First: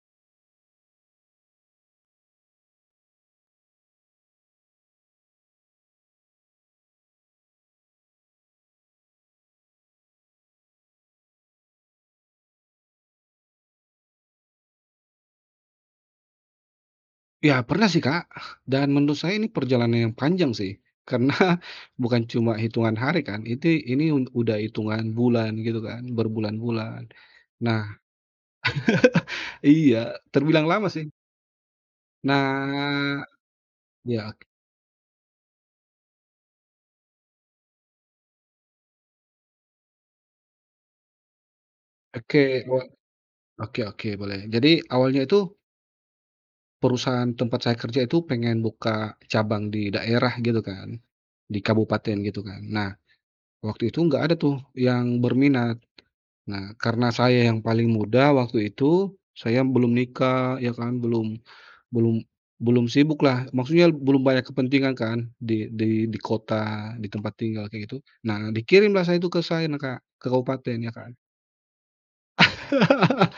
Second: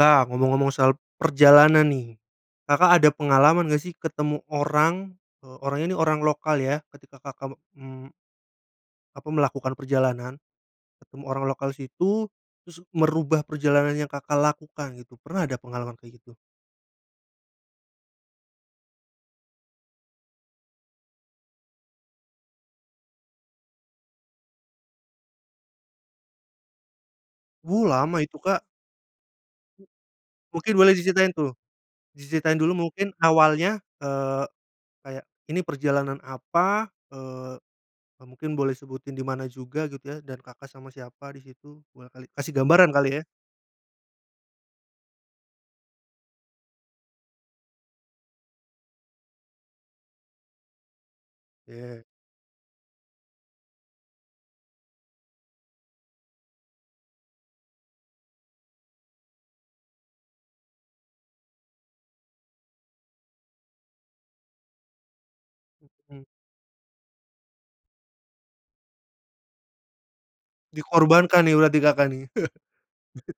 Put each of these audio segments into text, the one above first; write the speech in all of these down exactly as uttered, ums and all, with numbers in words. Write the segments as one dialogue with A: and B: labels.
A: Nah, ngomong-ngomong soal perjalanan nih. Kakak ada pengalaman nggak sih ketemu orang, eee, orang ini orang lokal ya ketika Kakak, mmm apa melakukan perjalanan, ketemu orang lokal situ terus merubah perjalanan yang Kakak lakukan gitu. Pernah ada pengalaman kayak gitu?
B: Ya pernah sih, Kak, dan menurut saya ini perjalanan yang panjang sih, karena bukan cuma hitungan hari, kan? Iti ini, un udah hitungan bulan gitu kan, berbulan-bulan. Nah
A: Wuh! lama itu, Kak.
B: iya, terbilang
A: Mungkin
B: lama,
A: boleh
B: sih.
A: diceritain tuh. Diceritain dulu mungkin
B: Nak
A: awalnya,
B: yak.
A: eee, kayak ini perjalanan apa? Eee, e mungkin boleh sebutin di mana juga gitu ya dan Kakak sama siapa di situ boleh kali,
B: Oke,
A: kasih
B: wa
A: gambaran kali ya?
B: oke oke boleh jadi awalnya tuh perusahaan tempat saya kerja itu pengen buka cabang di daerah gitu kan. Di
A: Ye.
B: kabupaten gitu kan. Nah, waktu itu enggak ada tuh yang berminat. Nah, karena saya yang paling muda waktu itu, saya belum nikah ya kan, belum belum belum sibuk lah maksudnya belum banyak kepentingan kan di di di
A: Hmm.
B: kota, di tempat tinggal kayak gitu, nah dikirimlah saya itu ke saina, Kak. Ke kabupaten, ya kan.
A: Dikorbankan nih berarti Kakak nih.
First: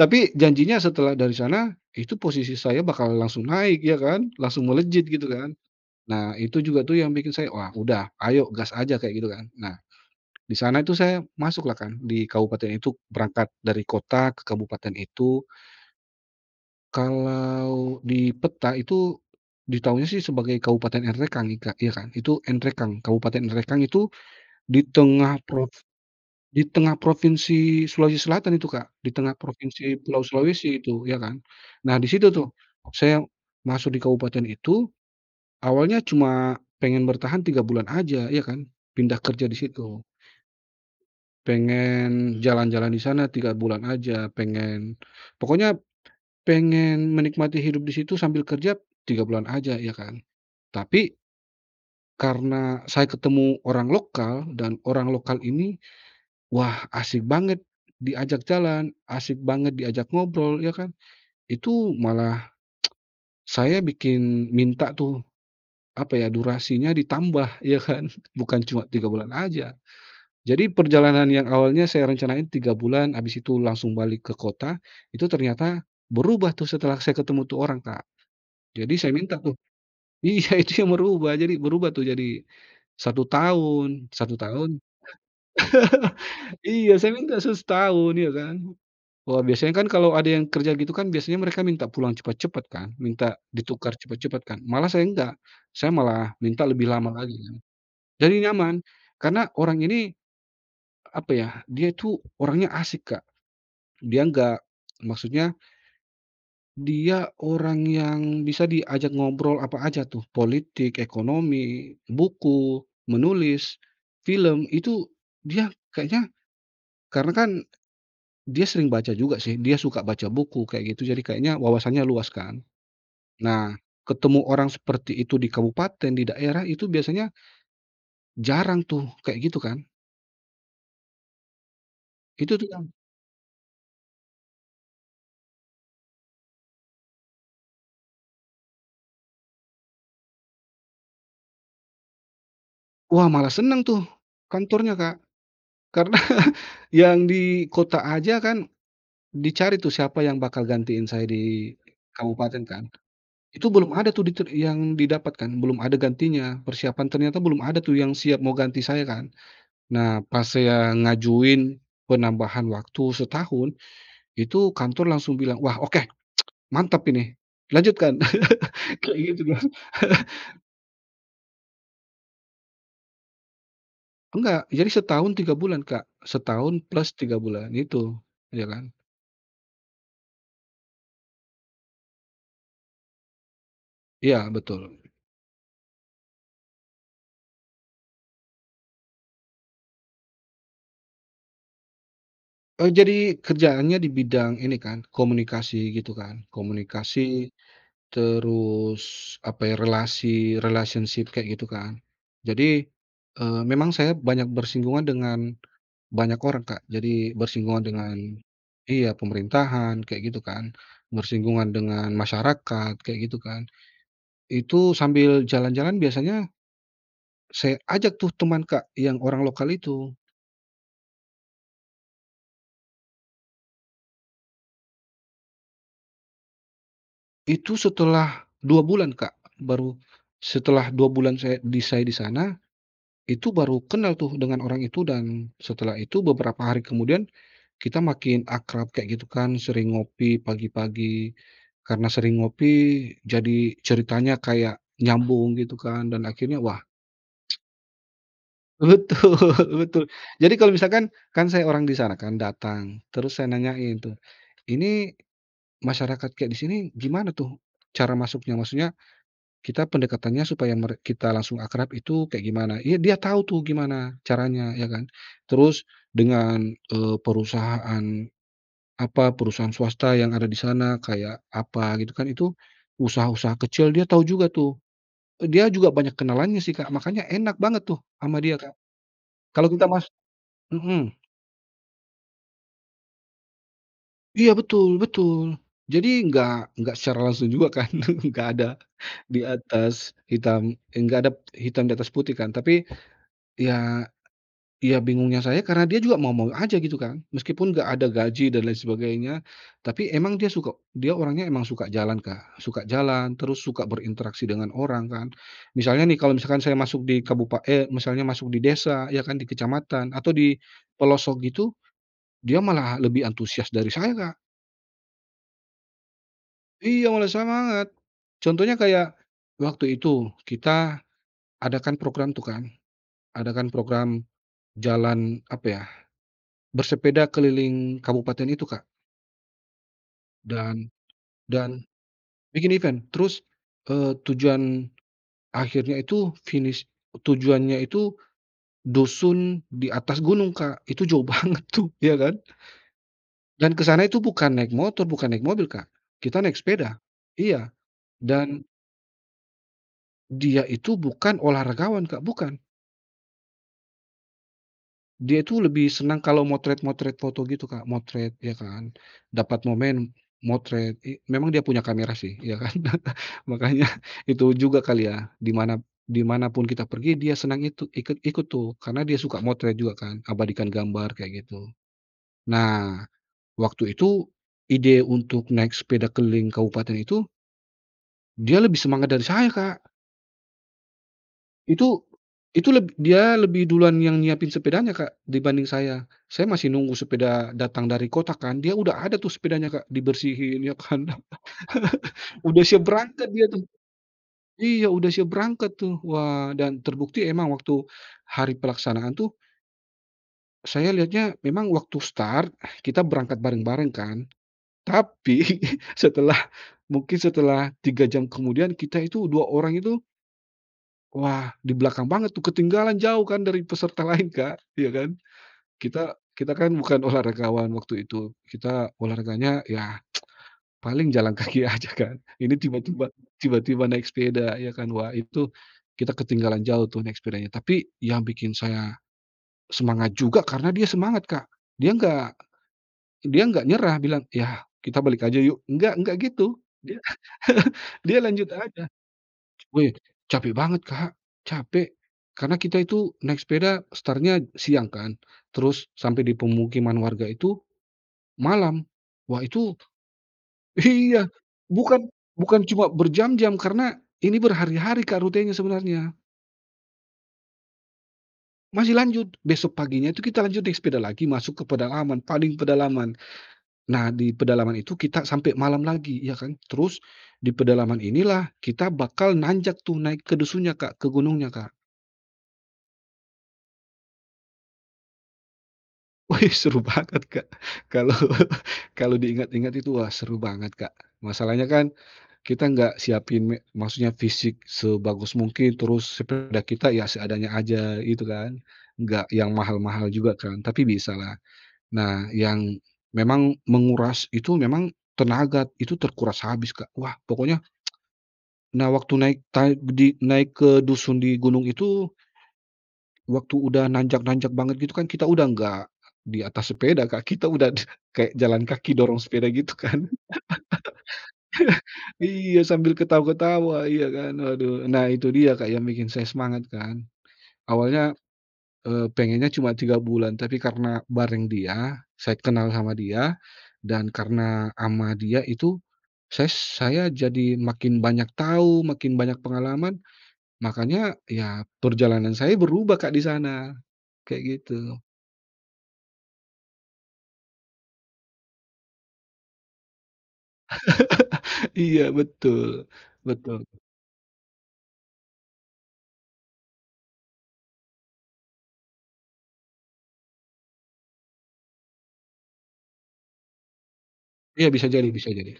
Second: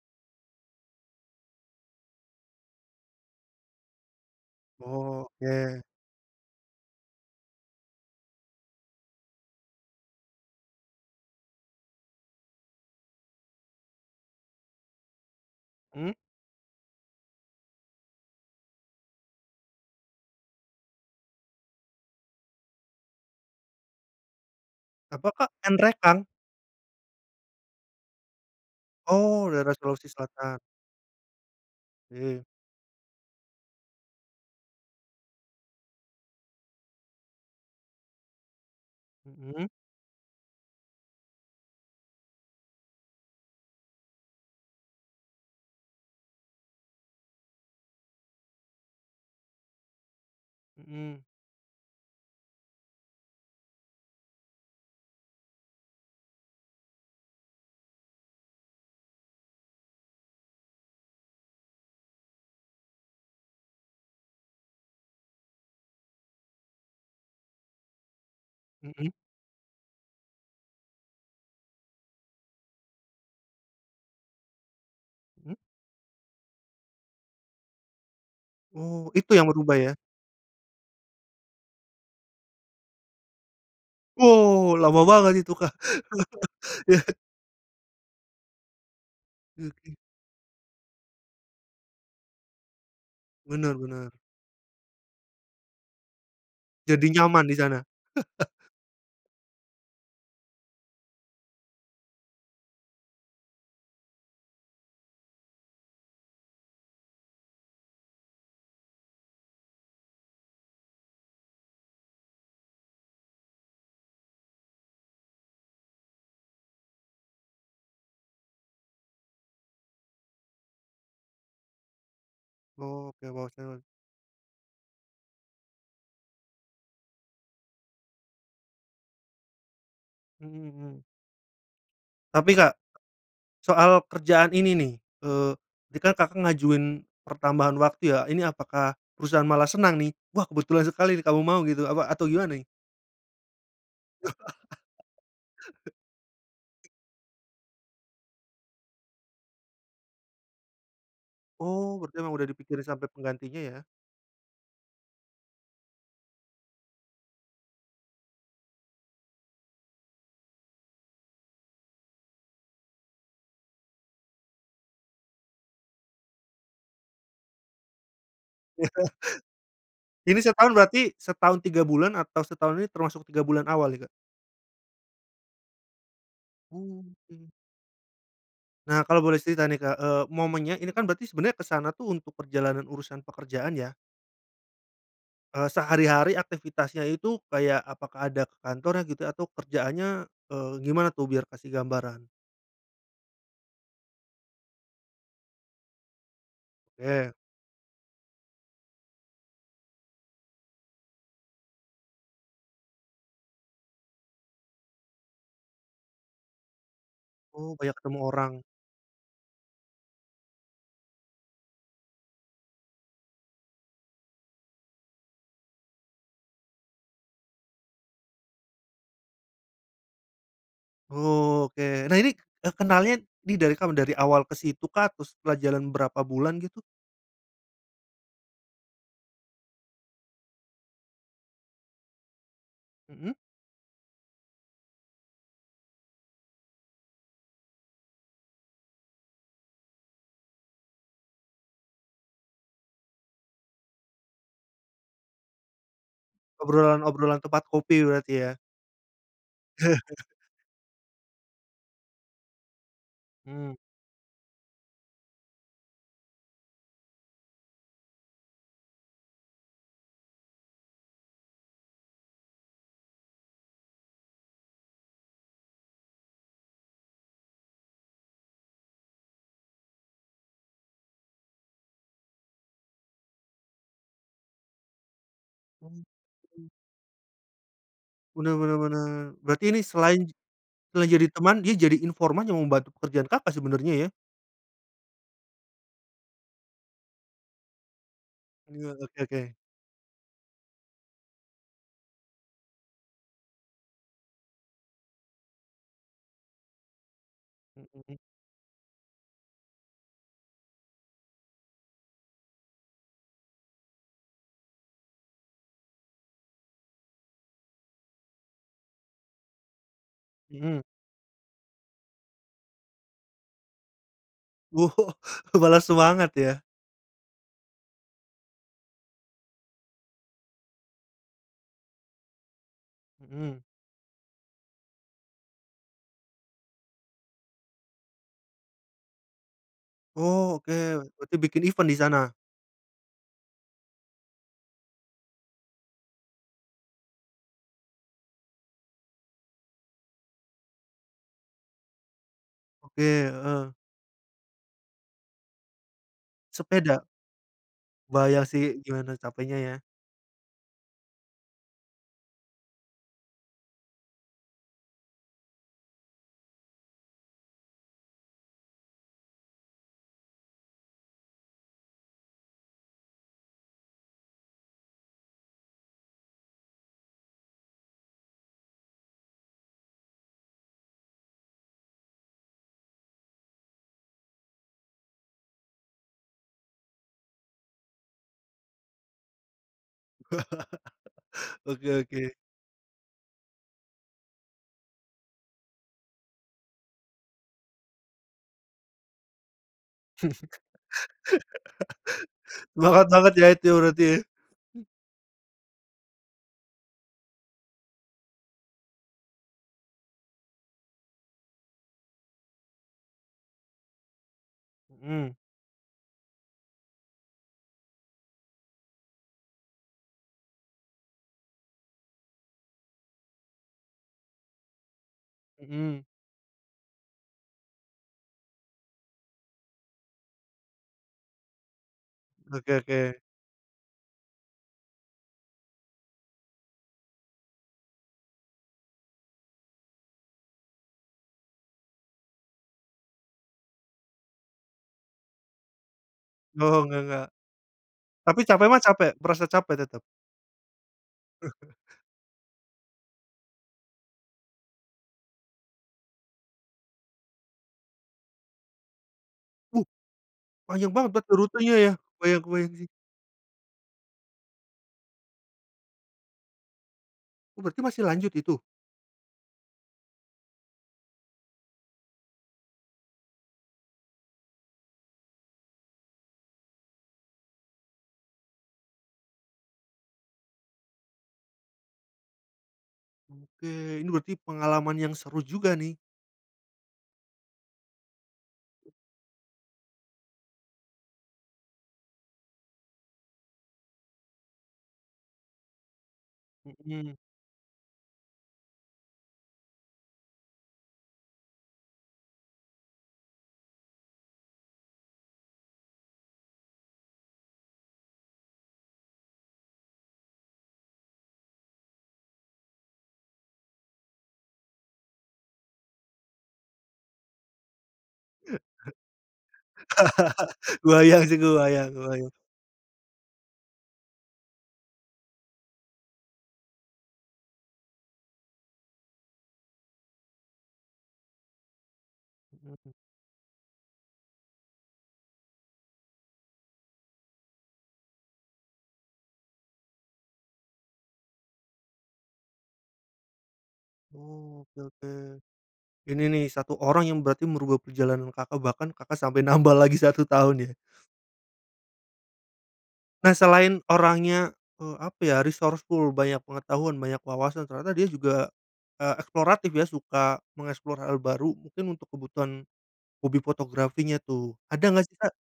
B: Tapi janjinya setelah dari sana, itu posisi saya bakal langsung naik ya kan, langsung melejit
A: Oh,
B: gitu kan.
A: oke.
B: Nah Itu juga tuh yang bikin saya, "Wah, udah ayo gas aja," kayak gitu kan. Nah, di sana tuh saya masuk lah kan di kabupaten itu berangkat dari kota ke kabupaten itu
A: Mmm.
B: Kalau di peta itu, ditahunya sih sebagai Kabupaten Enrekang ik Kak, ya kan. Itu Enrekang, Kabupaten Enrekang itu di
A: Apa,
B: tengah
A: Kak?
B: props
A: Enrekang?
B: di tengah Provinsi Sulawesi Selatan itu Kak, di tengah
A: Oh, daerah
B: provinsi
A: Sulawesi
B: Pulau
A: Selatan.
B: Sulawesi itu ya kan. Nah di situ
A: Ye.
B: tuh saya masuk di kabupaten itu awalnya cuma pengen bertahan tiga bulan aja ya kan, pindah kerja di
A: Mhm.
B: situ. Pengen jalan-jalan di sana tiga bulan aja pengen, pokoknya pengen menikmati hidup di situ sambil kerja tiga bulan aja ya kan, tapi
A: Mhm.
B: karena saya ketemu orang lokal, dan orang lokal ini wah asik banget diajak jalan, asik banget diajak ngobrol, ya kan. Itu malah saya bikin minta tuh apa ya, durasinya ditambah ya kan, bukan cuma tiga
A: Mhm.
B: bulan aja. Jadi perjalanan yang awalnya saya rencanain tiga bulan, abis itu langsung balik ke kota, itu
A: Mmm.
B: ternyata berubah tuh setelah saya ketemu tuh orang, Kak. Jadi
A: Oh,
B: saya
A: itu
B: minta
A: yang
B: tuh
A: berubah ya?
B: iya itu yang berubah jadi berubah tuh jadi satu tahun, satu
A: Wow!
B: tahun.
A: lama banget itu kah,
B: Iya
A: ya.
B: saya minta se setahun ya kan. Wah biasanya kan
A: Oke.
B: kalau ada yang kerja gitu kan biasanya mereka minta pulang cepet-cepet kan. Minta
A: Bener
B: ditukar
A: bener.
B: cepet-cepet kan? Malah saya enggak, saya malah minta lebih
A: Jadi
B: lama lagi
A: nyaman
B: kan,
A: disana.
B: jadi nyaman. Karena orang ini, apa yah dia tuh orangnya asik, Kak. Dia enggak, maksudnya dia orang yang bisa diajak ngobrol apa aja tuh. Politik, ekonomi, buku, menulis, film, itu dia kayanya karena kan dia sering baca juga sih, dia suka baca buku, kayak gitu. Jadi kayaknya wawasannya luas kan.
A: Oke,
B: Nah
A: wawasannya.
B: ketemu orang seperti itu di kabupaten, di daerah itu biasanya jarang tuh, kek gitu kan?
A: Mhm mhm. Tapi,
B: Itu tuh
A: Kak
B: kan
A: soal kerjaan ini nih. Eee, tadikan Kakak ngajuin pertambahan waktu ya? Ini apakah perusahaan malah senang nih, "Wah kebetulan sekali kamu mau," gitu apa atau gimana nih?
B: Wah malah senang tuh kantornya, Kak. Karena yang di kota aja kan dicari tuh siapa yang bakal gantiin saya di
A: Oh, berarti emang udah
B: kabupaten kan.
A: dipikirin sampe penggantinya
B: Itu
A: ya.
B: belum ada tuh ditut yang didapatkan, belum ada gantinya, persiapan ternyata belum ada tuh yang siap mau ganti saya kan. Nah pas saya ngajuin penambahan waktu setahun, itu kantor langsung bilang, "Wah oke, mantap ini! Lanjutkan!" Kayak gitu kan.
A: Ini setahun berarti, setahun tiga bulan atau setahun ini termasuk tiga bulan awal ya, Kak?
B: Enggak. Jadi setahun tiga bulan Kak. Setahun plus tiga
A: Oke.
B: bulan itu. Ya kan.
A: Nah kalo boleh cerita nih Kak, eee, momennya ini kan berarti sebenernya ke sana tuh untuk perjalanan urusan pekerjaan ya?
B: Iya betul.
A: Eee, sehari-hari aktivitasnya itu kayak apakah ada ke kantornya gitu? Atau kerjaannya, eee, gimana tuh, biar kasih gambaran?
B: Eee, jadi kerjaannya di bidang ini kan komunikasi gitu kan.
A: Ye.
B: Komunikasi, terus apa ya? Relasi, relationship kek gitu kan. Jadi, eee, memang saya banyak bersinggungan dengan banyak orang, Kak. Jadi
A: Oh,
B: bersinggungan
A: banyak
B: dengan
A: ketemu orang.
B: iya pemerintahan kayak gitu kan, bersinggungan dengan masyarakat kayak gitu kan. Itu sambil jalan-jalan biasanya saya ajak tuh teman Kak, yang orang lokal itu.
A: Oke. Nah ini, eee, kenalnya di dari kapan? Dari awal kesitu kah? Atau setelah jalan berapa bulan gitu?
B: Itu setelah dua bulan, Kak. Baru setelah dua bulan saya di saya di sana
A: Mhm.
B: itu baru kenal tuh dengan orang itu dan setelah itu beberapa hari kemudian kita makin akrab kek gitu kan. Sering ngopi pagi-pagi, karena sering ngopi jadi ceritanya kayak nyambung gitu kan dan akhirnya wah.
A: Obrolan-obrolan tempat kopi berarti ya?
B: Betul betul. Jadi kalau misalkan, kan saya orang di sana kan datang terus saya
A: Mmm.
B: nanyain tuh, "Ini masyarakat kayak di sini gimana tuh cara masuknya?" Maksudnya kita pendekatannya supaya merek kita langsung akrab itu kayak gimana? Ya dia tahu tuh gimana caranya, ya kan. Terus dengan, eee, perusahaan, apa, perusahaan swasta yang ada di sana kayak apa gitu kan, itu usaha-usaha kecil dia tahu juga tuh. E dia juga banyak kenalannya sih Kak, makanya enak banget tuh ama
A: Bener
B: dia Kak.
A: bener bener. Berarti
B: Kalo
A: ini
B: kita mas
A: selain selain
B: mhm.
A: jadi teman dia jadi informan yang membantu pekerjaan, Kakak sebenernya ya?
B: Iya betul betul, jadi nggak, nggak secara langsung juga kan. Nggak ada
A: Iya, oke oke.
B: di atas hitam eh enggak ada p hitam di atas putih kan. Tapi, ya ya bingungnya saya karena dia juga mau-mau aja gitu kan, meskipun enggak ada
A: Mhm.
B: gaji dan lain sebagainya, tapi emang dia suka dia orangnya emang suka jalan Kak, suka jalan, terus suka berinteraksi dengan orang kan. Misalnya nih, kalau misalkan saya masuk di kabupa eee, misalnya masuk di desa ya kan, di kecamatan, atau di
A: Mhm.
B: pelosok gitu, dia malah lebih antusias dari saya, Kak.
A: Oh, malah semangat ya?
B: Iya, malah semangat. Contohnya kayak waktu itu, kita adakan program tuh kan.
A: Mhm.
B: Adakan program, jalan apa yah? Bersepeda keliling kabupaten itu, Kak.
A: Oh, oke
B: Dan
A: berarti bikin
B: dan
A: event di sana?
B: bikin event. Terus, eee, tujuan akhirnya itu finish tujuannya itu, dusun di atas gunung, Kak. Itu jauh banget tuh, ya kan?
A: Oke, heeh.
B: Dan kesana itu bukan naik motor, bukan naik mobil, Kak. Kita naik sepeda,
A: Sepeda.
B: iya
A: Kebayang
B: dan
A: sih, gimana capeknya ya?
B: dia itu bukan olahragawan, Kak. Bukan. Dia tuh lebih senang kalau motret-motret foto gitu, Kak, motret ya kan. Dapat momen motret i memang dia punya kamera sih, ya kan? Makanya itu juga kali ya di mana di manapun kita pergi dia senang itu ikut-ikut tuh karena dia suka motret juga kan abadikan gambar kaya gitu. Nah, waktu itu ide untuk naik sepeda keliling kabupaten itu dia lebih semangat dari saya, Kak.
A: Oke
B: Itu
A: oke.
B: itu leb dia lebih duluan yang nyiapin sepedanya, Kak dibanding saya. Saya masih nunggu sepeda datang dari kota kan, dia udah ada tuh sepedanya, Kak. Dibersihin ya kan udah siap
A: Banget
B: berangkat
A: banget
B: dia
A: ya
B: tuh.
A: itu berarti ya?
B: Iya udah siap berangkat tuh. Wah, dan terbukti emang waktu hari pelaksanaan tuh Saya lihatnya memang waktu start, kita berangkat bareng-bareng kan.
A: Mmm.
B: Tapi setelah mungkin setelah tiga jam kemudian kita itu dua orang itu wah di belakang banget tuh ketinggalan jauh kan dari peserta lain Kak, ya kan.
A: Mhm.
B: Kita kita kan bukan olahragawan waktu itu kita olahraganya yah paling jalan kaki aja kan. Ini
A: Oke
B: tiba-tiba
A: oke.
B: tiba-tiba naik sepeda ya kan wah itu, kita ketinggalan jauh tuh naik sepedanya. Tapi, yang bikin saya, semangat juga karena dia semangat Kak, dia nggak dia nggak nyerah bilang, "Yah kita balik aja yuk" nggak nggak gitu,
A: Oh,
B: dia
A: nggak nggak.
B: dia
A: Tapi
B: lanjut
A: capek mah
B: aja.
A: capek, merasa capek
B: Weh,
A: tetep?
B: capek banget Kak, capek. Karena kita itu naik sepeda startnya siang kan. Terus sampe di pemukiman warga itu, malam. Wah itu
A: Wuh! panjang banget
B: iya,
A: berarti rutenya ya?
B: bukan
A: Kebayang
B: bukan
A: kebayang
B: cuma
A: sih.
B: berjam-jam karena ini berhari-hari Kak rutenya sebenarnya.
A: Oh berarti masih lanjut itu?
B: Masih lanjut, besok paginya itu kita lanjut di sepeda lagi masuk ke pedalaman paling pedalaman. Nah di pedalaman itu kita sampai malam lagi, ya kan. Terus di pedalaman inilah kita bakal nanjak tuh naik ke dusun nya Kak, ke Gunungnya, Kak.
A: Oke, ini berarti pengalaman yang seru juga nih.
B: Wih seru banget, Kak. Kalo kalo diingat-ingat itu wah seru banget, Kak. Masalahnya kan kita enggak siapin me maksudnya fisik sebagus mungkin terus sepeda kita ya
A: Mhm.
B: seadanya aja itu kan, enggak yang mahal-mahal juga kan tapi bisa lah. Nah yang memang menguras itu memang tenaga itu terkuras habis, Kak. Wah, pokoknya nah waktu naik ta di naik ke dusun di gunung itu waktu udah nanjak-nanjak banget gitu kan kita udah enggak di atas sepeda, Kak. Kita udah kayak jalan kaki dorong sepeda gitu kan,
A: Kebayang sih kebayang kebayang.
B: iya sambil ketawa-ketawa iya kan, waduh. Nah itu dia Kak yang bikin saya semangat kan. Awalnya, eee, pengennya cuma tiga bulan tapi karena bareng dia, saya kenal sama
A: Heeh.
B: dia dan karena ama dia itu, ses saya jadi makin banyak tau, makin banyak pengalaman. Makanya ya perjalanan saya berubah, Kak disana kayak
A: Oh, oke
B: gitu.
A: oke. Ini nih satu orang yang berarti merubah perjalanan Kakak, bahkan Kakak sampai nambah lagi satu tahun ya?
B: Iya betul
A: Nah
B: betul.
A: selain orangnya, eee, apa ya resourceful, banyak pengetahuan, banyak wawasan, ternyata dia juga, eee, eksploratif ya suka mengeksplor hal baru mungkin untuk kebutuhan, hobi fotografinya tuh.
B: Iya bisa
A: Ada enggak
B: jadi
A: sih,
B: bisa
A: Kak
B: jadi.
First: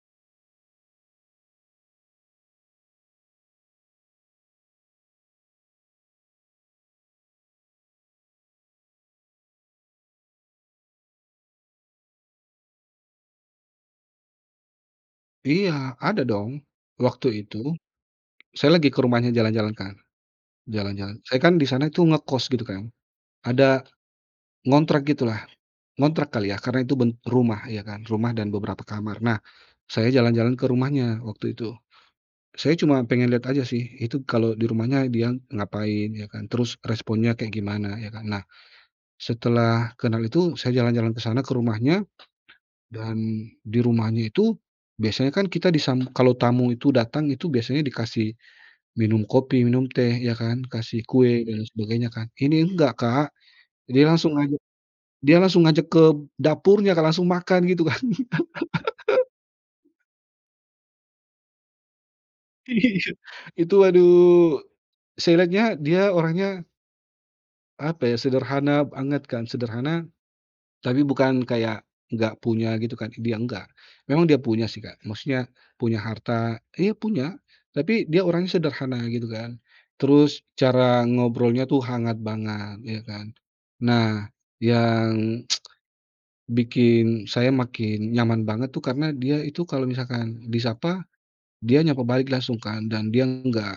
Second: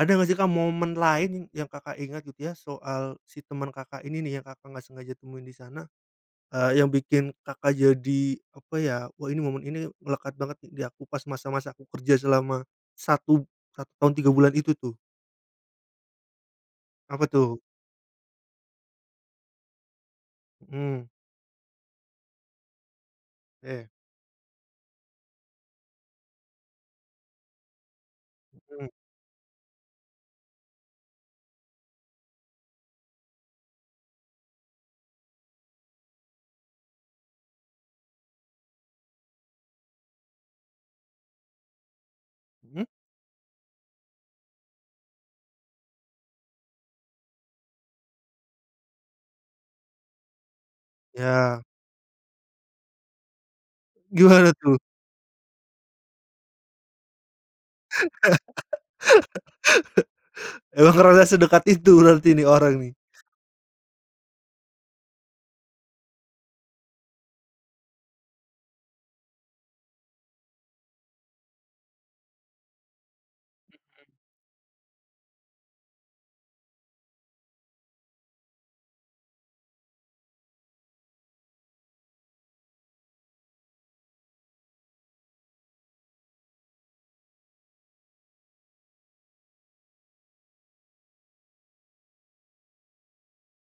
A: ada enggak sih, Kak momen lain yang Kakak ingat gitu ya soal si temen Kakak ini nih yang Kakak enggak sengaja temuin di sana, eee, yang bikin Kakak jadi apa ya, "Oh ini momen ini melekat banget nih di aku pas masa-masa aku kerja selama, satu, satu tahun tiga bulan itu tuh."
B: Iya ada dong.
A: Apa
B: Waktu
A: tuh?
B: itu saya lagi ke rumahnya jalan-jalan, Kak,
A: Mmm.
B: jalan-jalan. Saya kan di sana tuh ngekos gitu kan. Ada
A: Te.
B: ngontrak gitulah, ngontrak kali yah karena itu ben rumah ya kan. Rumah dan beberapa
A: Hmm.
B: kamar. Nah saya jalan-jalan ke rumahnya waktu itu, saya cuma pengen lihat aja sih itu kalau di rumahnya dia ngapain, ya kan. Terus responnya kayak gimana, ya kan. Nah setelah kenal itu saya jalan-jalan ke sana ke rumahnya
A: Mmm.
B: dan di rumahnya itu biasanya kan kita disam kalau tamu itu datang itu biasanya dikasih minum kopi, minum teh, ya kan, kasih kue
A: Ya.
B: dan sebagainya kan. Ini enggak Kak, dia langsung
A: Gimana
B: ajak,
A: tuh?
B: dia langsung ngajak ke dapurnya Kak langsung makan gitu kan.
A: Emang ngerasa sedekat itu berarti ini orang nih.
B: Iya, itu aduh saya liatnya dia orangnya apa ya? Sederhana banget kan, sederhana, tapi bukan kayak enggak punya gitu kan, dia nggak.
A: Mhm.
B: Memang dia punya sih Kak maksudnya punya harta, iya punya, tapi dia orangnya sederhana gitu kan. Terus cara ngobrolnya tuh hangat banget ya kan. Nah yang bikin saya makin nyaman banget tuh karena dia itu kalau misalkan disapa dia nyapa balik langsung kan dan dia nggak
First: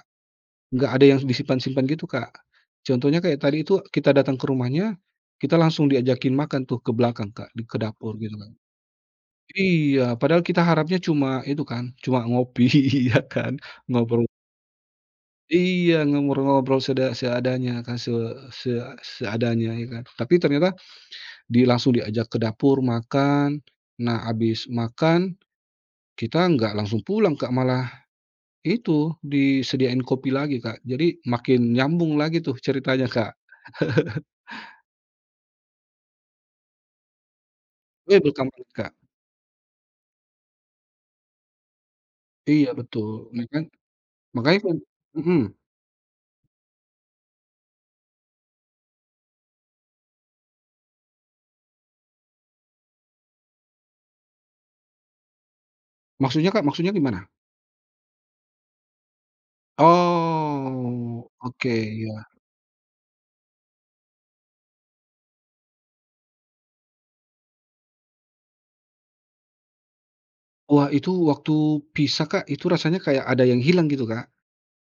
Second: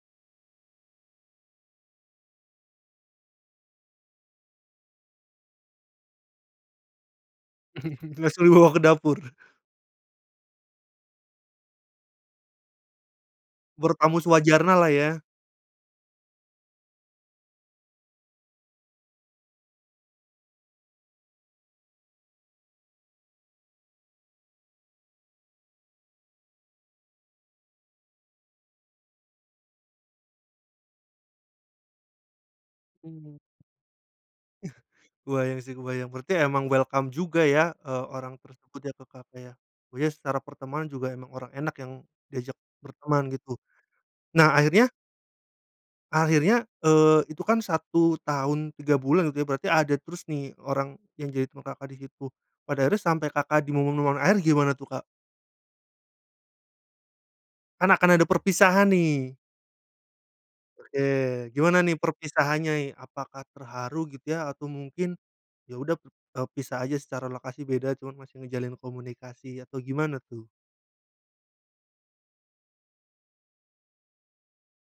B: nggak ada yang disimpan-simpan gitu, Kak. Contohnya kayak tadi itu kita datang ke rumahnya kita langsung diajakin makan tuh ke belakang Kak di ke dapur, gitu
A: Langsung
B: kan.
A: dibawa ke dapur.
B: Iya padahal kita harapnya cuma itu kan cuma ngopi ya kan,
A: Menurut kamu
B: ngobrol.
A: sewajarnya lah ya.
B: Iya ngobrol-ngobrol seda seadanya kan se se seadanya ya kan. Tapi ternyata di langsung diajak ke dapur makan, nah abis makan kita nggak langsung pulang Kak malah, itu, disediain kopi lagi Kak. Jadi makin nyambung lagi tuh ceritanya, Kak.
A: Hmm. Eh, kebayang sih kebayang, berarti emang welcome juga ya, eee,
B: Weh!
A: orang
B: welcome bet,
A: tersebut
B: Kak.
A: ya ke kafe yah. Oh ya secara pertemuan juga emang orang enak yang diajak
B: Iya betul
A: berteman
B: ne
A: gitu.
B: kan?
A: Nah
B: Makanya kan
A: akhirnya
B: mhm.
A: akhirnya, eee, itu kan satu tahun tiga bulan gitu ya berarti ada terus nih orang yang jadi [unintelligible] Kakak disitu. Pada akhirnya sampe Kakak di momen-momen akhir gimana tuh, Kak?
B: Maksudnya, Kak? Maksudnya gimana?
A: Kan akan ada perpisahan nih.
B: Oh,
A: Oke,
B: oke
A: gimana nih
B: ya.
A: perpisahannya apakah terharu gitu ya? Atau mungkin ya udah p e pisah aja secara lokasi beda, cuman masih menjalin komunikasi atau gimana tuh?
B: Wah, itu waktu pisah Kak itu rasanya kayak ada yang hilang gitu, Kak.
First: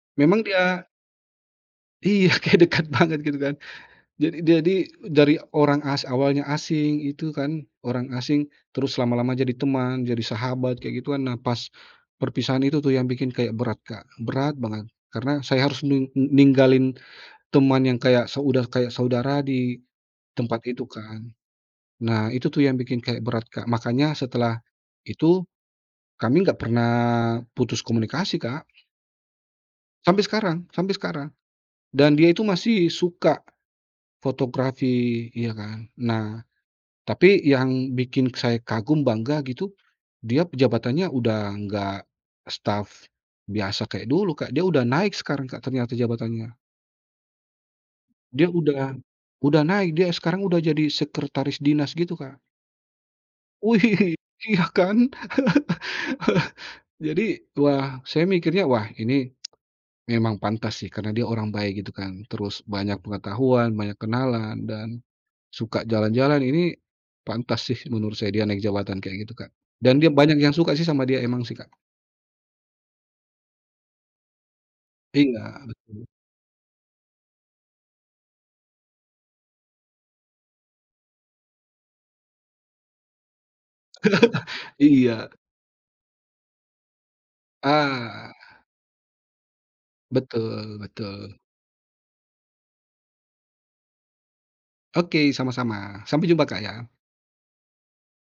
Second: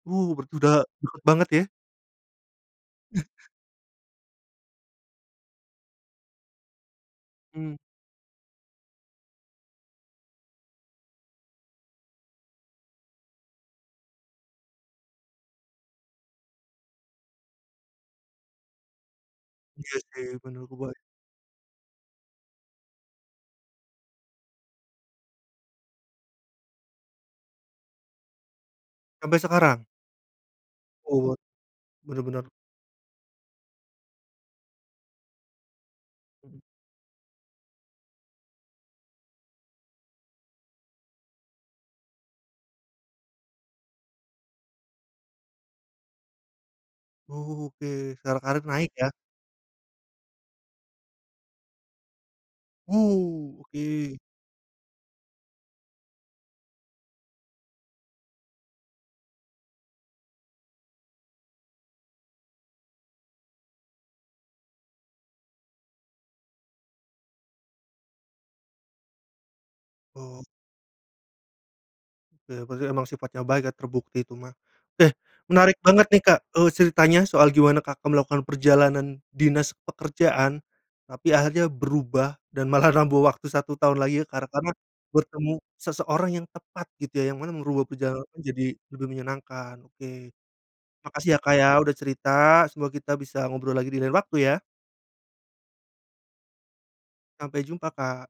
A: Wuh!
B: Memang
A: Berkuda,
B: dia
A: deket banget ya?
B: Iya, kayak dekat banget gitu kan. Jad jadi dari orang as awalnya asing, itu kan
A: Mmm.
B: orang asing terus lama-lama jadi teman, jadi sahabat kayak gitu kan. Nah pas perpisahan itu tuh yang bikin kayak berat Kak, berat banget karena saya harus nung n ninggalin teman yang kayak so udah kayak saudara di
A: Iya sih.
B: tempat itu
A: [unintelligible]
B: kan. Nah itu tuh yang bikin kayak berat, Kak. Makanya setelah itu kami enggak pernah putus komunikasi, Kak.
A: Sampai sekarang?
B: Sampe sekarang sampe sekarang,
A: Oh,
B: dan
A: bener
B: dia itu
A: bener.
B: masih suka fotografi iya kan. Nah,
A: Mhm.
B: tapi yang bikin saya kagum bangga gitu dia pejabatannya udah enggak staf biasa kek dulu, Kak. Dia udah naik sekarang, Kak ternyata jabatannya.
A: Oke, secara
B: Dia
A: karir naik
B: udah
A: ya?
B: udah naik, dia sekarang udah jadi sekretaris dinas gitu, Kak.
A: Wu!
B: Wih,
A: oke.
B: iya kan. Jadi wah saya mikirnya, wah ini memang pantas sih karena dia orang baik gitu kan, terus banyak pengetahuan, banyak kenalan, dan suka jalan-jalan. Ini pantas sih menurut saya dia naik jabatan kayak gitu, Kak. Dan dia banyak
A: Oh.
B: yang suka sih sama dia, emang sih Kak.
A: Ya berarti emang sifatnya baik ya terbukti itu mah. Eh
B: Iya,
A: menarik banget
B: betul.
A: nih, Kak, eee, ceritanya soal gimana Kakak melakukan perjalanan dinas pekerjaan. Tapi akhirnya berubah dan malah nambah waktu satu tahun lagi kar karena
B: Iya.
A: bertemu seseorang yang tepat gitu ya. Yang mana merubah perjalanan
B: Ah.
A: menjadi lebih menyenangkan, oke.
B: Betul
A: Makasih
B: betul.
A: ya, Kak ya udah cerita semoga kita bisa ngobrol lagi di lain waktu ya.
B: Oke sama-sama sampai jumpa, Kak ya.
A: Sampai jumpa, Kak.